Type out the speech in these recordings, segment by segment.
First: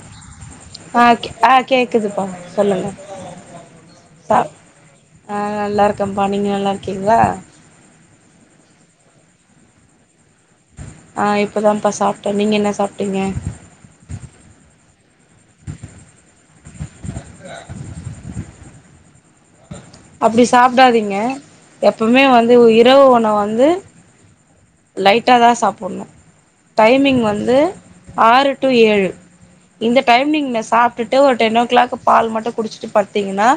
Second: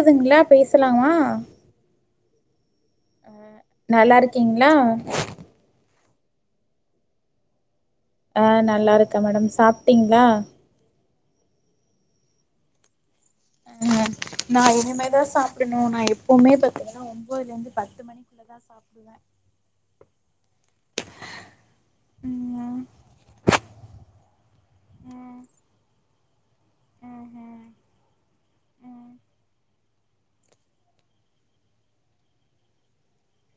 கேக்குதுங்களா ஆஹ் ஆஹ் கேக்குதுப்பா சொல்லுங்க ஆஹ் நல்லா இருக்கீங்களா கோ பா நீங்க நல்லா இருக்கீங்களா ஆஹ் நல்லா இருக்கே மேடம் சாப்ட்டீங்களா ஆஹ் இப்பதான்ப்பா சாப்ட்டே நீங்க என்ன சாப்ட்டீங்க ஆஹ் நா இனிமேதா சாப்டணு நா எப்பவுமே பாத்தீங்கன்னா ஒன்பதுலருந்து பத்து மணிக்குள்ளதா சாப்டுவே அப்டி சாப்டாதீங்க எப்பமே வந்து ம் இரவு உணவு வந்து ம் லைட்டாதா சாப்புணு டைமிங் வந்து ம் ம் ஆறு டூ ஏழு இந்த டைம் நீங்க சாப்ட்டுட்டு ஒரு டென் ஓ க்ளாக் பால் மட்டூ குடிச்சுட்டு படுத்தீங்கன்னா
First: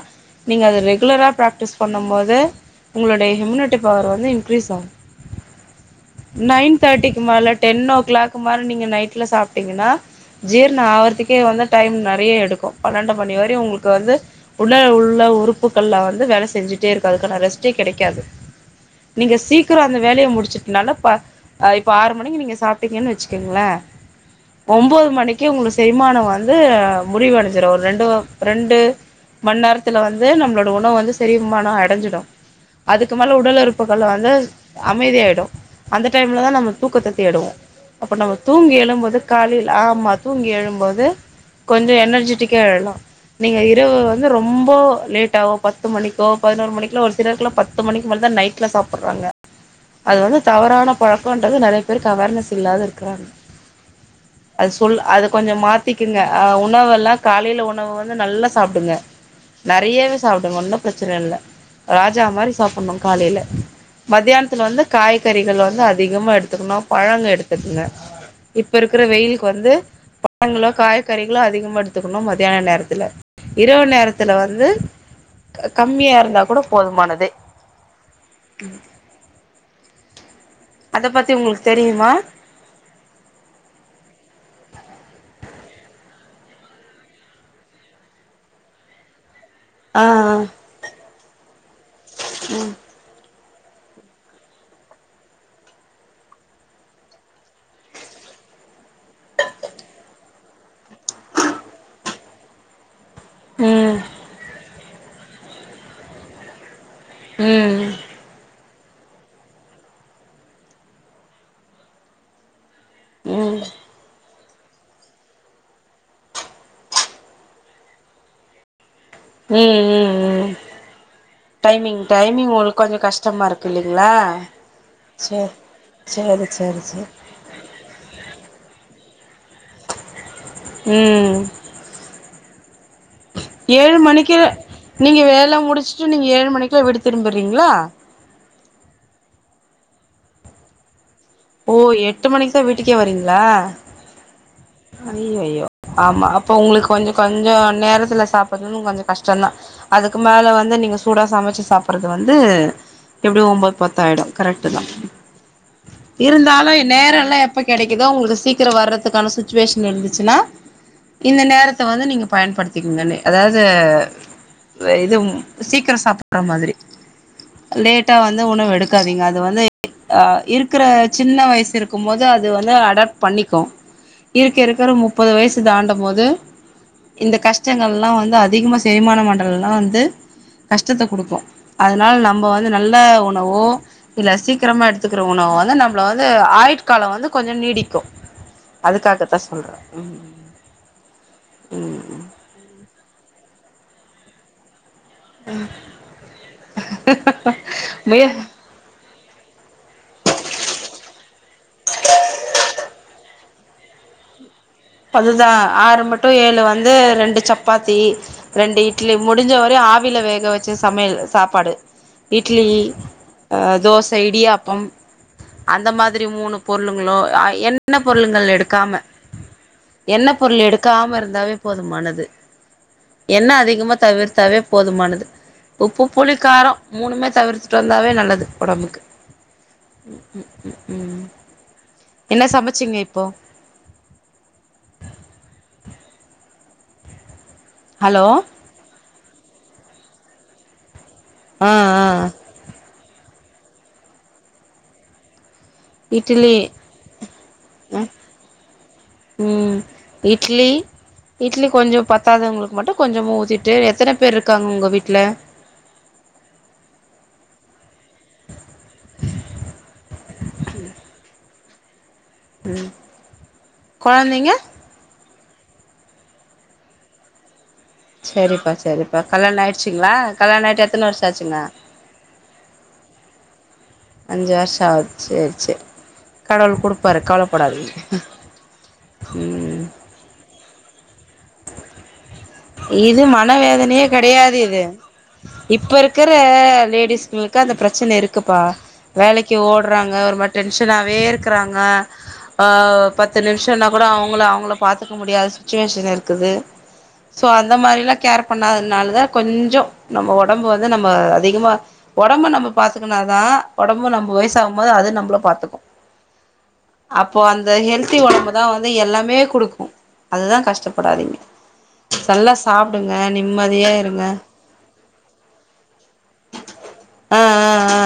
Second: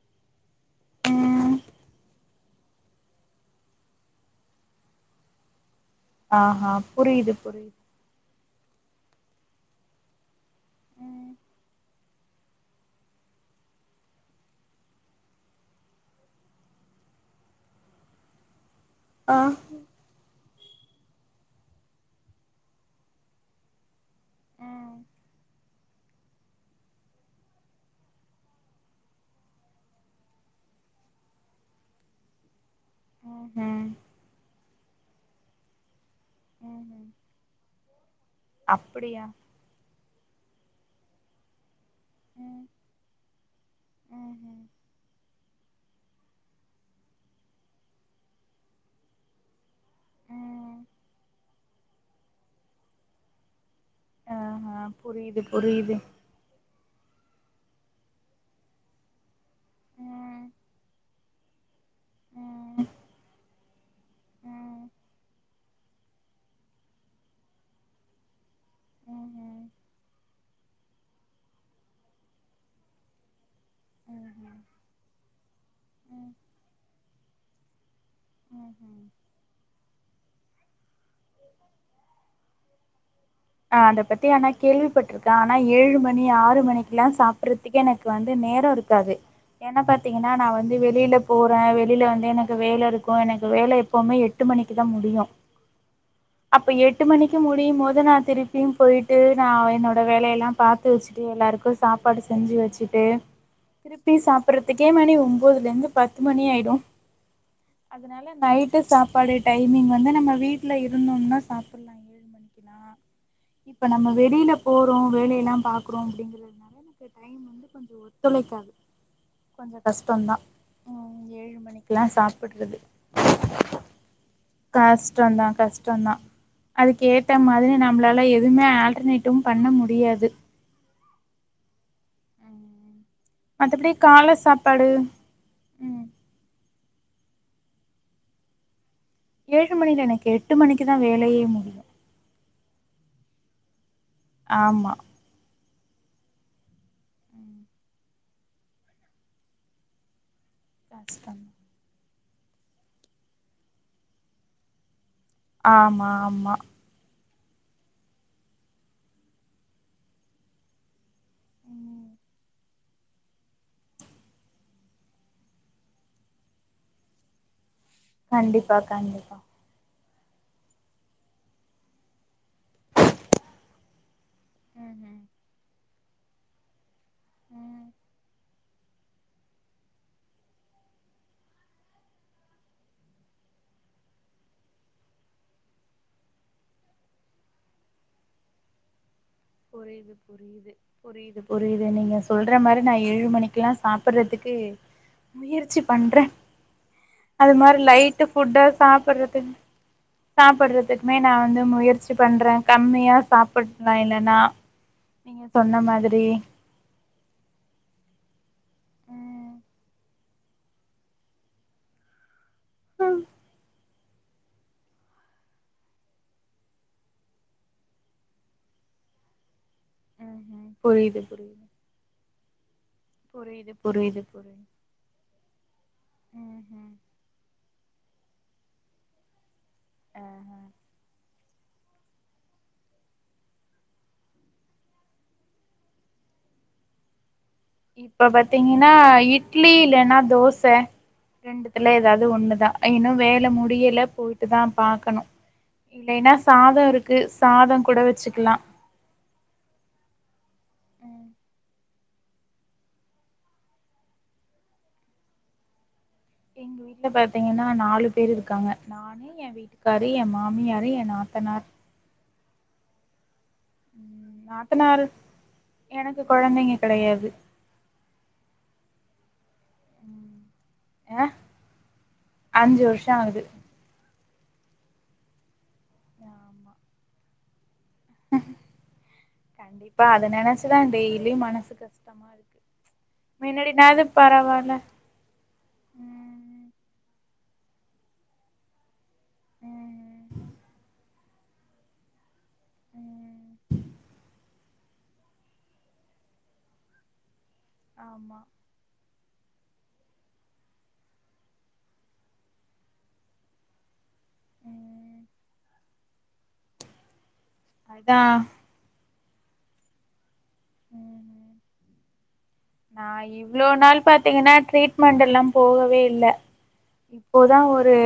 நீங்க அத ரெகுலரா ம் ம் ப்ராக்டிஸ் பண்ணு போது உங்களுடைய ஹிம்யூனிட்டி பவர் வந்து இன்க்ரீஸ் ஆகூ ஆஹா நைன் தேர்ட்டிக்கு புரியுது மேல புரியுது டென் ஓ க்ளாக் க்கு மேல நீங்க நைட்ல சாப்ட்டீங்கன்னா ஜீரணோ ம் ஆகுறத்துக்கே வந்து டைம் நெறைய எடுக்கூ பன்னெண்டு மணி வரையு உங்களுக்கு வந்து உடல் உள்ள உறுப்புகள்லா வந்து வேலை செஞ்சுட்டே இருக்கூ அதுக்கான ரெஸ்ட்டே கெடைக்காது நீங்க ஆ சீக்கிரோ‌ அந்த வேலய முடிச்சு னால்ல ப இப்ப ஆறு மணிக்கு நீங்க சாப்ட்டீங்கன்னு வச்சுக்குங்களே ம் ஒம்போது மணிக்கு உங்களுக்கு செரிமானோ வந்து முடிவடஞ்ச்சுரு ஒரு ரெண்டு ரெண்டு மண் நேரத்துல வந்து நம்மளோட உணவு வந்து செரிமானோ அடஞ்சிடூ அதுக்கு மேல ம்ஹும் உடல்உறுப்புகள் வந்து அமைதியாயிடூ அந்த டைம்ல தா நம்ம ம்ஹும் தூக்கத்த தேடுவோ அப்ப நம்ம தூங்கி எழும்போது அப்படியா காலைல ஆமா தூங்கி எழும்போது கொஞ்சோ எனர்ஜிட்டிக்கா ம் எழலா நீங்க இரவு வந்து ம்ஹும் ரொம்போ லேட்டா பத்து மணிக்கோ பதினோரு மணிக்குலா ஒரு சிலர்க்கெல்லா பத்து மணிக்கு மேல தா நைட்ல சாப்டுறாங்க அது வந்து ம் தவறான பழக்கோன்றது நெறைய பேருக்கு அவேர்னஸ் இல்லாது இருக்கிறாங்க அது ஆஹா சொல் அத புரியுது கொஞ்சோ புரியுது மாத்திக்குங்க ஆ உ உணவுகள்லா காலைல உணவு வந்து நல்லா சாப்டுங்க நெறையவே ம் சாப்டுங்க ஒன்னு ப்ரச்சன இல்ல ராஜா மாரி ம் சாப்டணு காலைல மதியானத்துல ம் வந்து காய் கறிகள் வந்து அதிகமா எடுத்துக்கணு பழங்கள் எடுத்துக்குங்க இப்ப இருக்கிற வெயிலுக்கு ம்ஹும் வந்து பழங்களு காய்கறிகளு அதிகமா எடுத்துக்கணு மதியான நேரத்துல இரவு நேரத்துல வந்து கம்மியா இருந்தா கூட போதுமானது உம் உம் அத பத்தி உங்களுக்கு தெரியுமா ஆஹ் அத பத்தி ஆனா கேள்விப்பட்டிருக்கேன் ஆனா ஏழு மணி ஆறு மணிக்கு எல்லாம் சாப்பிறதுக்கே எனக்கு வந்து நேரம் இருக்காது என்ன ஆ பாரத்தீங்கன்னா நான் வந்து வெளியில போறேன் வெளியில வந்து எனக்கு வேலை இருக்கும் எனக்கு வேலை எப்பவுமே எட்டு மணிக்கு தான் முடியும் அப்ப எட்டு மணிக்கு முடியும் போோது நான் திருப்பியும் போயிட்டு நான் என்னோடய வேலையெல்லாம் பார்த்து வச்சுட்டு எல்லாருக்கும் சாப்பாடு செஞ்சு வச்சுட்டு ம் திருப்பி சாப்பிடுறது அத்துக்கே மணி ஒன்பதுல இருருந்து பத்து மணி ஆயிடும் ம் அதனால நைட் ட்டு சாப்பாடு டைமிங் வந்து நம்ம வீட்டுல இருந்தோம்னா சாப்பிடலாம் ஏழு மணிக்குலாம் ம் இப்ப நம்ம வெளியில போகிறோம் வேலையெல்லாம் பார்க்குறோம் அப்படிங்கிறதுனால எனக்கு டைம் வந்து கொஞ்சம் ஒத்துழைக்காது ம் கொஞ்சோ கஷ்டோந்தா உம் ம் ம் ஏழு டைமிங் மணிக்குலா டைமிங் சாப்புட்றது உங்களுக்கு கொஞ்சம் கஷ்டமா இருக்கு இல்லலைங்களா கஷ்டோந்தா சரி கஷ்டோந்தா சரி சரி சரி என்னால எதுவுமே ஆல்டர்னேட்டும் பண்ண முடியாது ம் ம் மத்தபடி ஏழு கால மணிக்கு சாப்பாடு நீங்க வேல ம் முடிச்சுட்டு நீங்க ஏழு மணிக் குலா வீடு திரும்பிறீங்களா ஏழு மணில எனக்கு எட்டு மணிக்கு தா வே ஓ எட்டு மணிக்கு தா வீட்டுக்கே வரிங் லா ஆமா அயோயோ ஆமா அப்ப உங்களுக்கு கொஞ்ச ம் கொஞ்சோ நேரத்துல சாப்பரதுன் கொஞ்ச கஷ்டம்தா அதுக்கு மேல வந்து நீ சூடா கஷ்டம் சமச்சு சாப் புறது வந்து எப்படி ஒம்பது பத்தாயிடும் கரெக்ட் தா ஆமா ஆமா இருந்தாலு நேர எல்லா எ ப்ப கெடைக்குதா அவுங்களுக்கு சீக்கிரோ வர்றதுக்கான சுச் சுவேஷன் இருந்துச்சுன்னா இந்த நேரத்த வந்து நீங்க பயன்படுத்திக்கங்க அதாவது இது சீக்கிரோ சாப்படுற மாதிரி லேட்டா வந்து உணவு கண்டிப்பா எடுக்காதீங்க கண்டிப்பா அது வந்து அ இருக்கற சின்ன வயசு இருக்கும் போது அது வந்து அடாப்ட் பண்ணிக்கு இருக்க இருக்கிற முப்பது ம்ஹும் வயசு தாண்டம் போது இந்த கஷ்டங்கள்லா வந்து அதிகமா செரிமான மண்டலல்லா வந்து கஷ்டத்த கொடுக்கு அதனால நம்ம வந்து நல்ல உணவோ இல்ல சீக்கிரமா எடுத்துக்கிற உணவோ வந்து நம்மள வந்து ஆயுட்காலம் வந்து கொஞ்சம் நீடிக்கு அதுக்காக புரியுது புரியுது புரியுது புரியுது நீங்க சொல்ற மாரி நா ஏழு மணிக் குலா சாப்பிடுறதுக்கு முயற்சி பண்றே அது மாரி லைட் முய ஃபுட்டா சாப்பிடுறது சாப்பிடுறதுக்குமே நா வந்து முயற்சி பண்றே கம்மியா சாப்பிடலா இல்லேனா அதுதா ஆறு மட்டு ஏழு வந்து ரெண்டு சப்பாத்தி ரெண்டு இட்லி முடிஞ்ச ம் வரையு ஆவில வேக வச்ச சமையல் சாப்பாடு இட்லி ம் அ தோச இடியாப்பம் அந்த மாதிரி மூணு பொருளுங்களோ எண்ண பொருளுங்கள் எடுக்காம எண்ண பொருள் ம்ஹும் எடுக்காம புரியுது இருந்தாவே புரியுது போதுமானது எண்ண புரியுது அதிகமா புரியுது தவிர்த்தாவே புரியுது போதுமானது உப்பு புளிக்காரம் ம்ஹும் மூணுமே தவிர்த்துட்டு வந்தாவே ந ல்லது ஒடம்புக்கு ம் ம் ஆஹ ம் ம் என்ன சமச்சிங்க இப்போ ஹலோ இப்ப பாத்தீங்கன்னா இ ட்லி இல்லைனா தோச ஆ ரெண்டுத்துல ஆ ஏதாவது ஒண்ணுதா இன்னு வே முடியல போயிட்டு தான் பாக்கணும் இட்லி கூட வச்சுக்கலா உம் இட்லி ம் இட்லி கொஞ்சம் பத்தாதவங்களுக்கு மட்டும் கொஞ்சமா ஊத்திட்டு எத்தனை பேர் இருக்காங்க உங்க வீட்டுல எங்க வீட்டுல பார்த்தீங்கன்னா நாலு பேர் இருக்காங்க நானு என் வீட்டு க்காரு என் மாமியாரு என் நாத்தனார் உம் நாத்தனார் எனக்கு குழந்தைங்க கிடையாது சரிப்பா சரிப்பா கல்யாணம் ஆயிருச்சா ச்சுங்களா கல்யாணம் ஆயிட்டு எத்தனை அ வருஷம் ஆச்சுங்க அஞ்சு வருஷோ ஆகுது அஞ்சு வருஷம் ஆச்சு சரி ஆமா கடவுள் குடுப்ப ப்பாரு கவலைப்படாதீங்க கண்டிப்பா அது நினச்சு தான் போய [unintelligible] இது மன வேதனையே மின்னாடினாது கிடையாது பரவால்ல இது இப்ப இருக்கற ம் லேடிஸ் உங்களுக்கு அந்த பிரச்சனை இருக்குப்பா வேலைக்கு ஓடுறாங்க ம் ஒரு மாதிரி டென்ஷனாவே இரு இருக்கறாங்க ஆ பத்து ம் நிமிஷம்னா கூட அவங்கள அவங்கள பாார்த்துக்க முடியாதது சுச்சுவேஷன் இரு க்குது ஸோ அந்த மாதிரிலாம் ஆமா கேர் பண்ணாததுனால தான் கொஞ்சம் நம்ம உடம்பு வந்து நம்ம அதிகமா உடம்பு நம்ம பா்த்துக்கனாதான் உடம்பு நம்ம வயச ஆகும் போது அது ம் நம்மள பாத்துக்கும் அப் இப்ப அந்த ஹெல்தி அதா உடம்பு தான் வந்து எல்லா லாமே கொடுக்கும் அதுதான் கஷ்டப [unintelligible] நான் இவ்வளவு நாள் பாத்தீங்கன்னா ட்ரீட்மெண்ட் எல்லாம் போகவே இல்லை ஆ இப்போதான் ஆ ஒரு ஆ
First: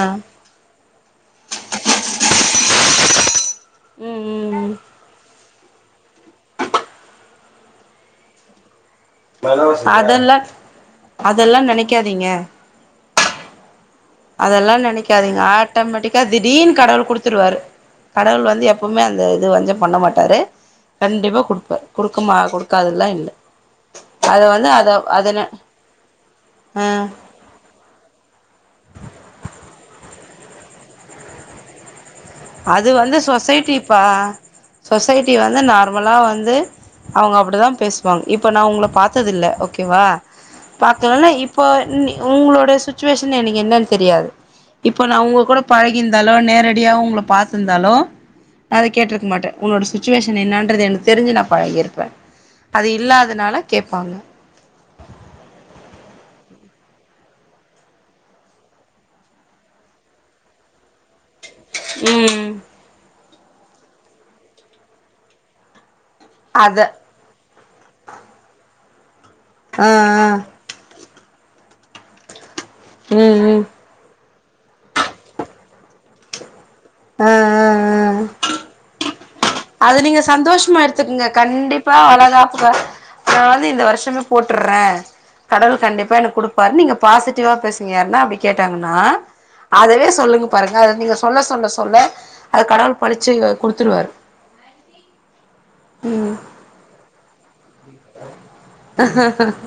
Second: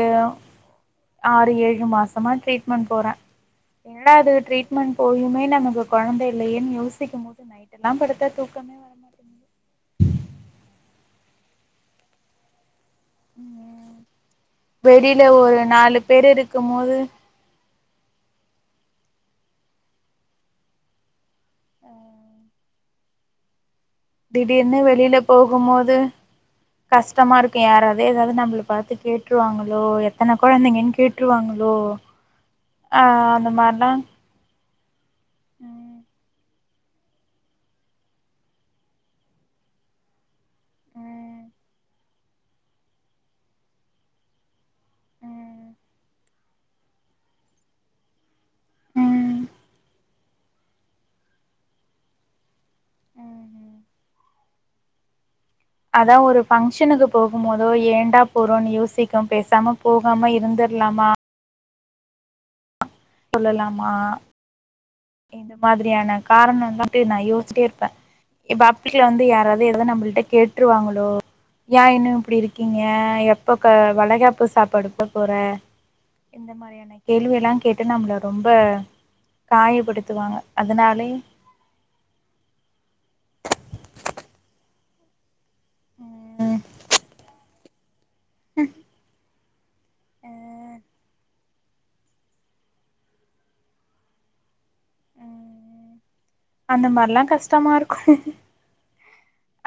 ஆறு ஏழு மாசமா ட்ரீட்மென்ட் போறேன் ம் இரண்டாவது ம் ம் ட்ரீட்மெண்ட் போயமே நமக்கு குழந்தை இல்லையன்னு யோசிக்கும் போது நைட் எல்லாம் படுத்த தூக்கமே வரடியது அதெல்லாம் அதெல்லாம் நினைக்காதீங்க ம் அதெல்லா நெனைக்காதீங்க ஆட்டோமேட்டிக்கா பேர் இருக்கும் திடீர்னு போது கடவுள் குடுத்துருவாரு கடவுள் வந்து எப்பவுமே அந்த இது வந்து பண்ண மாட்டாரு கண்டிப்பா குடுப்ப குடுக்கமா குடு காதுல்லா இல்ல அத வந்து திடீர்னு அத வெளியில அதன போகும்போது ஆ கஷ்டமா இருக்கு யாராவது ஏதாவது நம்மள பாத்து கேட் ட்ருவாங்களோ எத்தனை கொழந்தைங்கன்னு கேட்ருவாங்களோ அது வந்து சொசைட்டிப்பா சொசைட்டி வந்து ம் நார்மலா வந்து அவங்க அப்டிதா பேசுவாங்க இப்ப நா உங்க பாத்தது இல்ல ஓகேவா பாக்கலால்ல ம் இப்போ நி உங்களோட சுச்சுவேஷன் எனக்கு என்னன் தெரியாது இப்ப நா உங்க கூட பழகிந்தாலு நேரடியா உங்க பாத்துருந்தாலோ அத கேட்ருக்க ம் மாட்டே உன்னோட சுச்சுவேஸ் என்ன என்னன்றது என தெரிஞ்சு நா பழகிருப்பே அது ம் இல்லாதனால ம் கேப்பாங்க அதா ஒரு பஃங்க்ஷனுக்கு போகும் போதோ ஏண்டா போறோம்ன்னனு யோசிக்கு பேசாம போகாம இருந்திரலாமா ம் சொல்லலாமா இந்த மாதிரியானா காரண அத இரு நா யோசச்சிட்டே இருப்பே இப்ப வீட்ல வந் யாராவது எது ஆ நம்மள்ட்ட ஆ கேட்டுருவாங்களோ யா இன்னு இப்டிருக் இருக்கீங்க ம் எப்ப ம் க வளகாப் ப்பு சாப்பாடு போ போற இந்த மாரியா ஆ கேள்வி எல்லா கேட்டு நம்மள ஆ ஆ ரொம்ப காய அது நீங்க சந்தோஷமா எடுத்துக்குங்க கண்டிப்பா வளகாப்பு ந வந்து இந்த வருஷமே போட்டுறே [inaudible] கடல் கண்டிப்பா எனக் ம் குடுப்பாரு நீங்க பாசி ட்டிவா பேசுங்க என்னா அப்படி கேட்டாங்கன்னா அதவே அ சொல்லுங்க பாருங்க அத நீங்க சொல்ல சொன்ன சொ சொல்ல அத கடவுள் படிச்சு குடுத்துருவாரு ம் ம் அந்த மாரிலா கஸ் ட்டமா இருக்கு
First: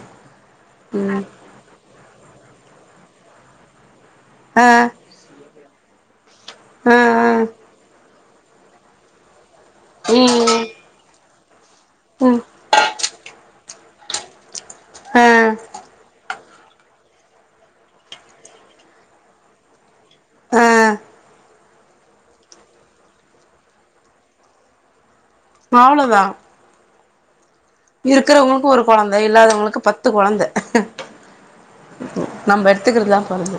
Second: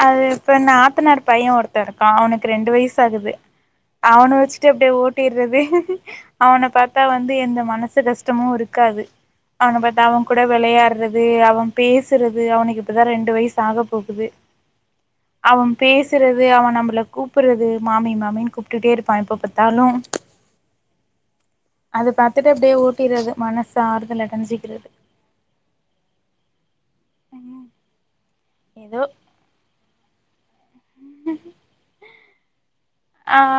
அது இப்ப நாத்தனார் ம் பையன் ஒருத்த இருக்கான் அவனுக் ரெண்டு வய்சாகுது அவன ஆ வச்சுட்டு அப்டே ஓட்டிறது அவன ஆ பாத்தா வந்து ஆ எந்த மனசு கஸ் ட்டமு இருக்காது அனுபத்தவங் கூட ம் வெளையாடுற து அவ பேசுறது ம் அவனுக்கு இப்ப தா ரெண்டு வயசு ஆக போகுது ஆ அவன் பேசுறத் து அவன் நம்மள கூப்புட்றது மாமி மாமின்னு கூப்ட்டுட்டே இருப்பா எப்ப பாத்தாலு ஆஹ் அது பாத்துட்டு அப்டியே ஊட்டிறது மனசு ஆறுதல் அடஞ்சிகிறது அவ்ளோதா ம் இருக்குறவங்களுக்கு ஒரு கொழந்த இல்லாதவங்களுக்கு பத் த்து கொழந்த ஹ்ம் நம்ப த்துக்குறதா பாருங்க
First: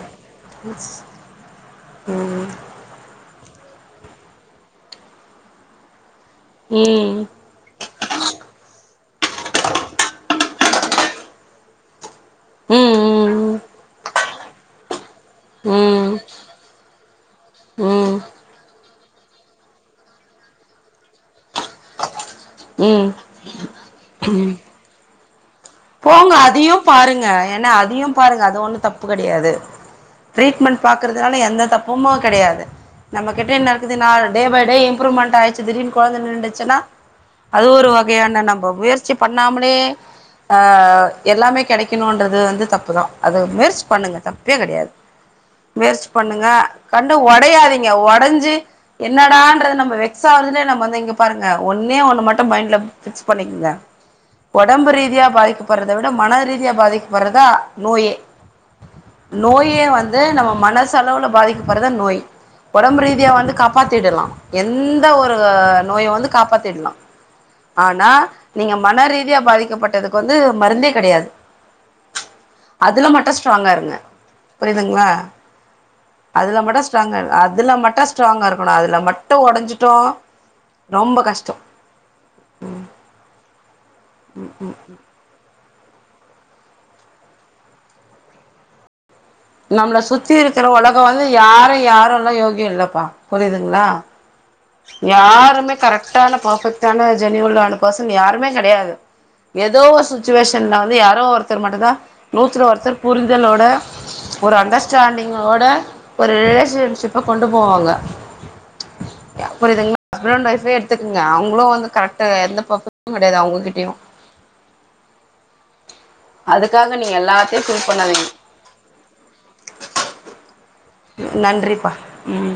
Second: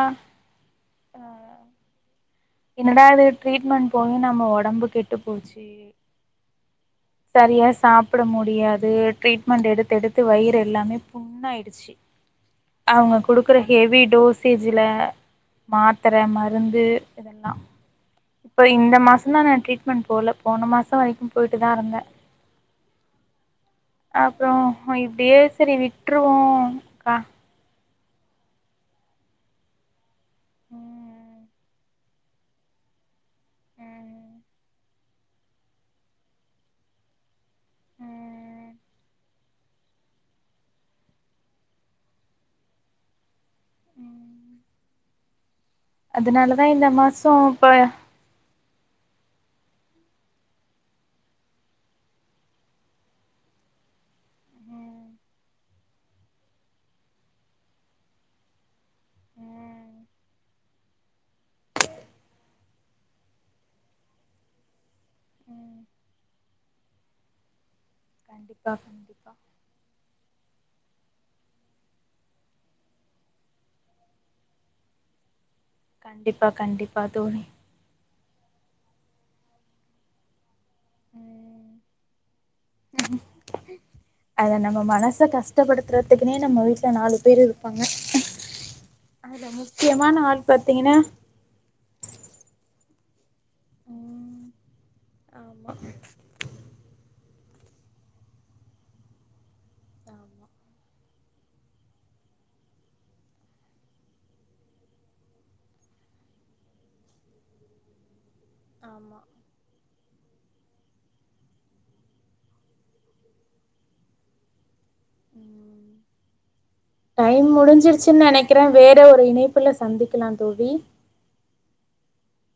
ம் ம் என்னடா இது ட்ரீட்மண்ட் போயு நம்ம ஒடம்பு கெட்டு போச்சு ம் சரியா சாப்பிட முடியாது ட்ரீட்மெண்ட் எடுத்தெடுத்து வயிறெல்லாமே புண்ணாயிடுச்சு ம் அவுங்க குடுக்குற ம் ஹெவி டோஸ் டேஜுல ம் ம் மாத்தர மருந்து இதெல்லா ம் இப்ப இந்த மாஸ் சந்தா நா ட்ரீட்மெண்ட் போல போன மாச வரைக்கு போய்ட்டு தா இருந்த ம் அப்றோ [unintelligible] டி எஸ் போங்க அதையு பாருங்க ஏன்னா அதையு பாருங்க அது ஒண்ணு தப்பு கெடையாது ட்ரீட்மெண்ட் பாக்குறதுனால எந்த தப் பொம்மா கெடையாது நம்மகிட்ட என்ன இருக்குது நா டே பை டே இம்ப்ரூவ்மெண்ட் ஆயிடுச்சு திடீனு கொழந்தை நின்டுச்சுன்னா அது ஒரு வகையான நம்ம முயற்சி பண் நாமலே ஆ எல்லாமே கெடைக்கணும்ன்றது வந்து தப்புதா அது மெர்ஸ் பண்ணுங்க தப்பே கெடையாது முயற்சி பண்ணுங்க அதனாலதா இந்த கண்டு மாசோ இப்ப ஒடையாதீங்க ஒடஞ்சு என்னடான்றது நம்ம வெக்ஸ்ஸாகுறத நம்ம வந்து இங்க பாருங்க ஒன்னே ஒன்னு மட்டு மைண்ட்ல பிக்ஸ் பண்ணிக்கிங்க ஒடம்பு ம் ரீதியா பாதிக்கப்பறத விட மன ரீதியா பாதிக்கப்பறதா நோயே ம் நோயே வந்து நம்ம மனசளவுல பாதிக்கப்பறதா நோய் ஒடம்பு ரீதியா வந்து காப்பாத்திடலா எந்த ஒரு ம் நோய வந்து காப்பாத்திடலா ஆனா கண்டிப்பா நீங்க மன கண்டிப்பா ரீதியா பாதிக்கப்பட்டது வந்து மருந்தே கெடையாது அதுல மட்டு ஸ்ட்ராங்கா இருங்க புரியுதுங்களா கண்டிப்பா அதுல மட்டு கண்டிப்பா ஸ்ட்ராங்கா தோழி அதுல மட்டு ஸ்ட்ராங்கா இருக்கணு அதுல மட்டு ஒடஞ்சிட்டோ ரொம்ப கஷ்ட அது நம்ம மனச கஷ் கஷ்டப்படுத்துறதுக்குனே நம்ம வீட்ல நாலு பேர் இருப்பாங்க அதுல நம்மள முக்கியமான சுத்தி ஆள் இருக்கிற பாத்தீங்கன்னா ஒலக வந்து யாரு யாருல்லா யோகிய இல்ல வா புரியுதுங்களா யாருமே கரெக்ட்டான பெர்பெக்டான ஜெனியூனான பர்சன் யாருமே கெடையாது எதோ ஒரு சிச்சுவேசன்ல வந்து யாரோ ஒருத்தர் மட்டுந்தா நூத்துல ஒருத்தர் புரிதளோட ஒரு அண்டர்ஸ்டாட்டிங் ஓட ஒரு ரிலேசன்ஷிப் கொண்டு போவாங்க புரியுதுங்களா ஹஸ்பண்ட் அண்ட் ஒய்பே எடுத்துக்கங்க அவங்களு வந்து கரெக்ட்டா எந்த பப்பு கெடையாது அவங்ககிட்டயு அதுக்காக நீங்க டைம் எல்லாத்தையும் ஃபீல் முடிஞ்சிருச்சுன் பண்ணாதீங்க நெனைக்கிறே வேற ஒரு இணைப்புல சந்திக்கலா தோழி நன்றிப்பா ம்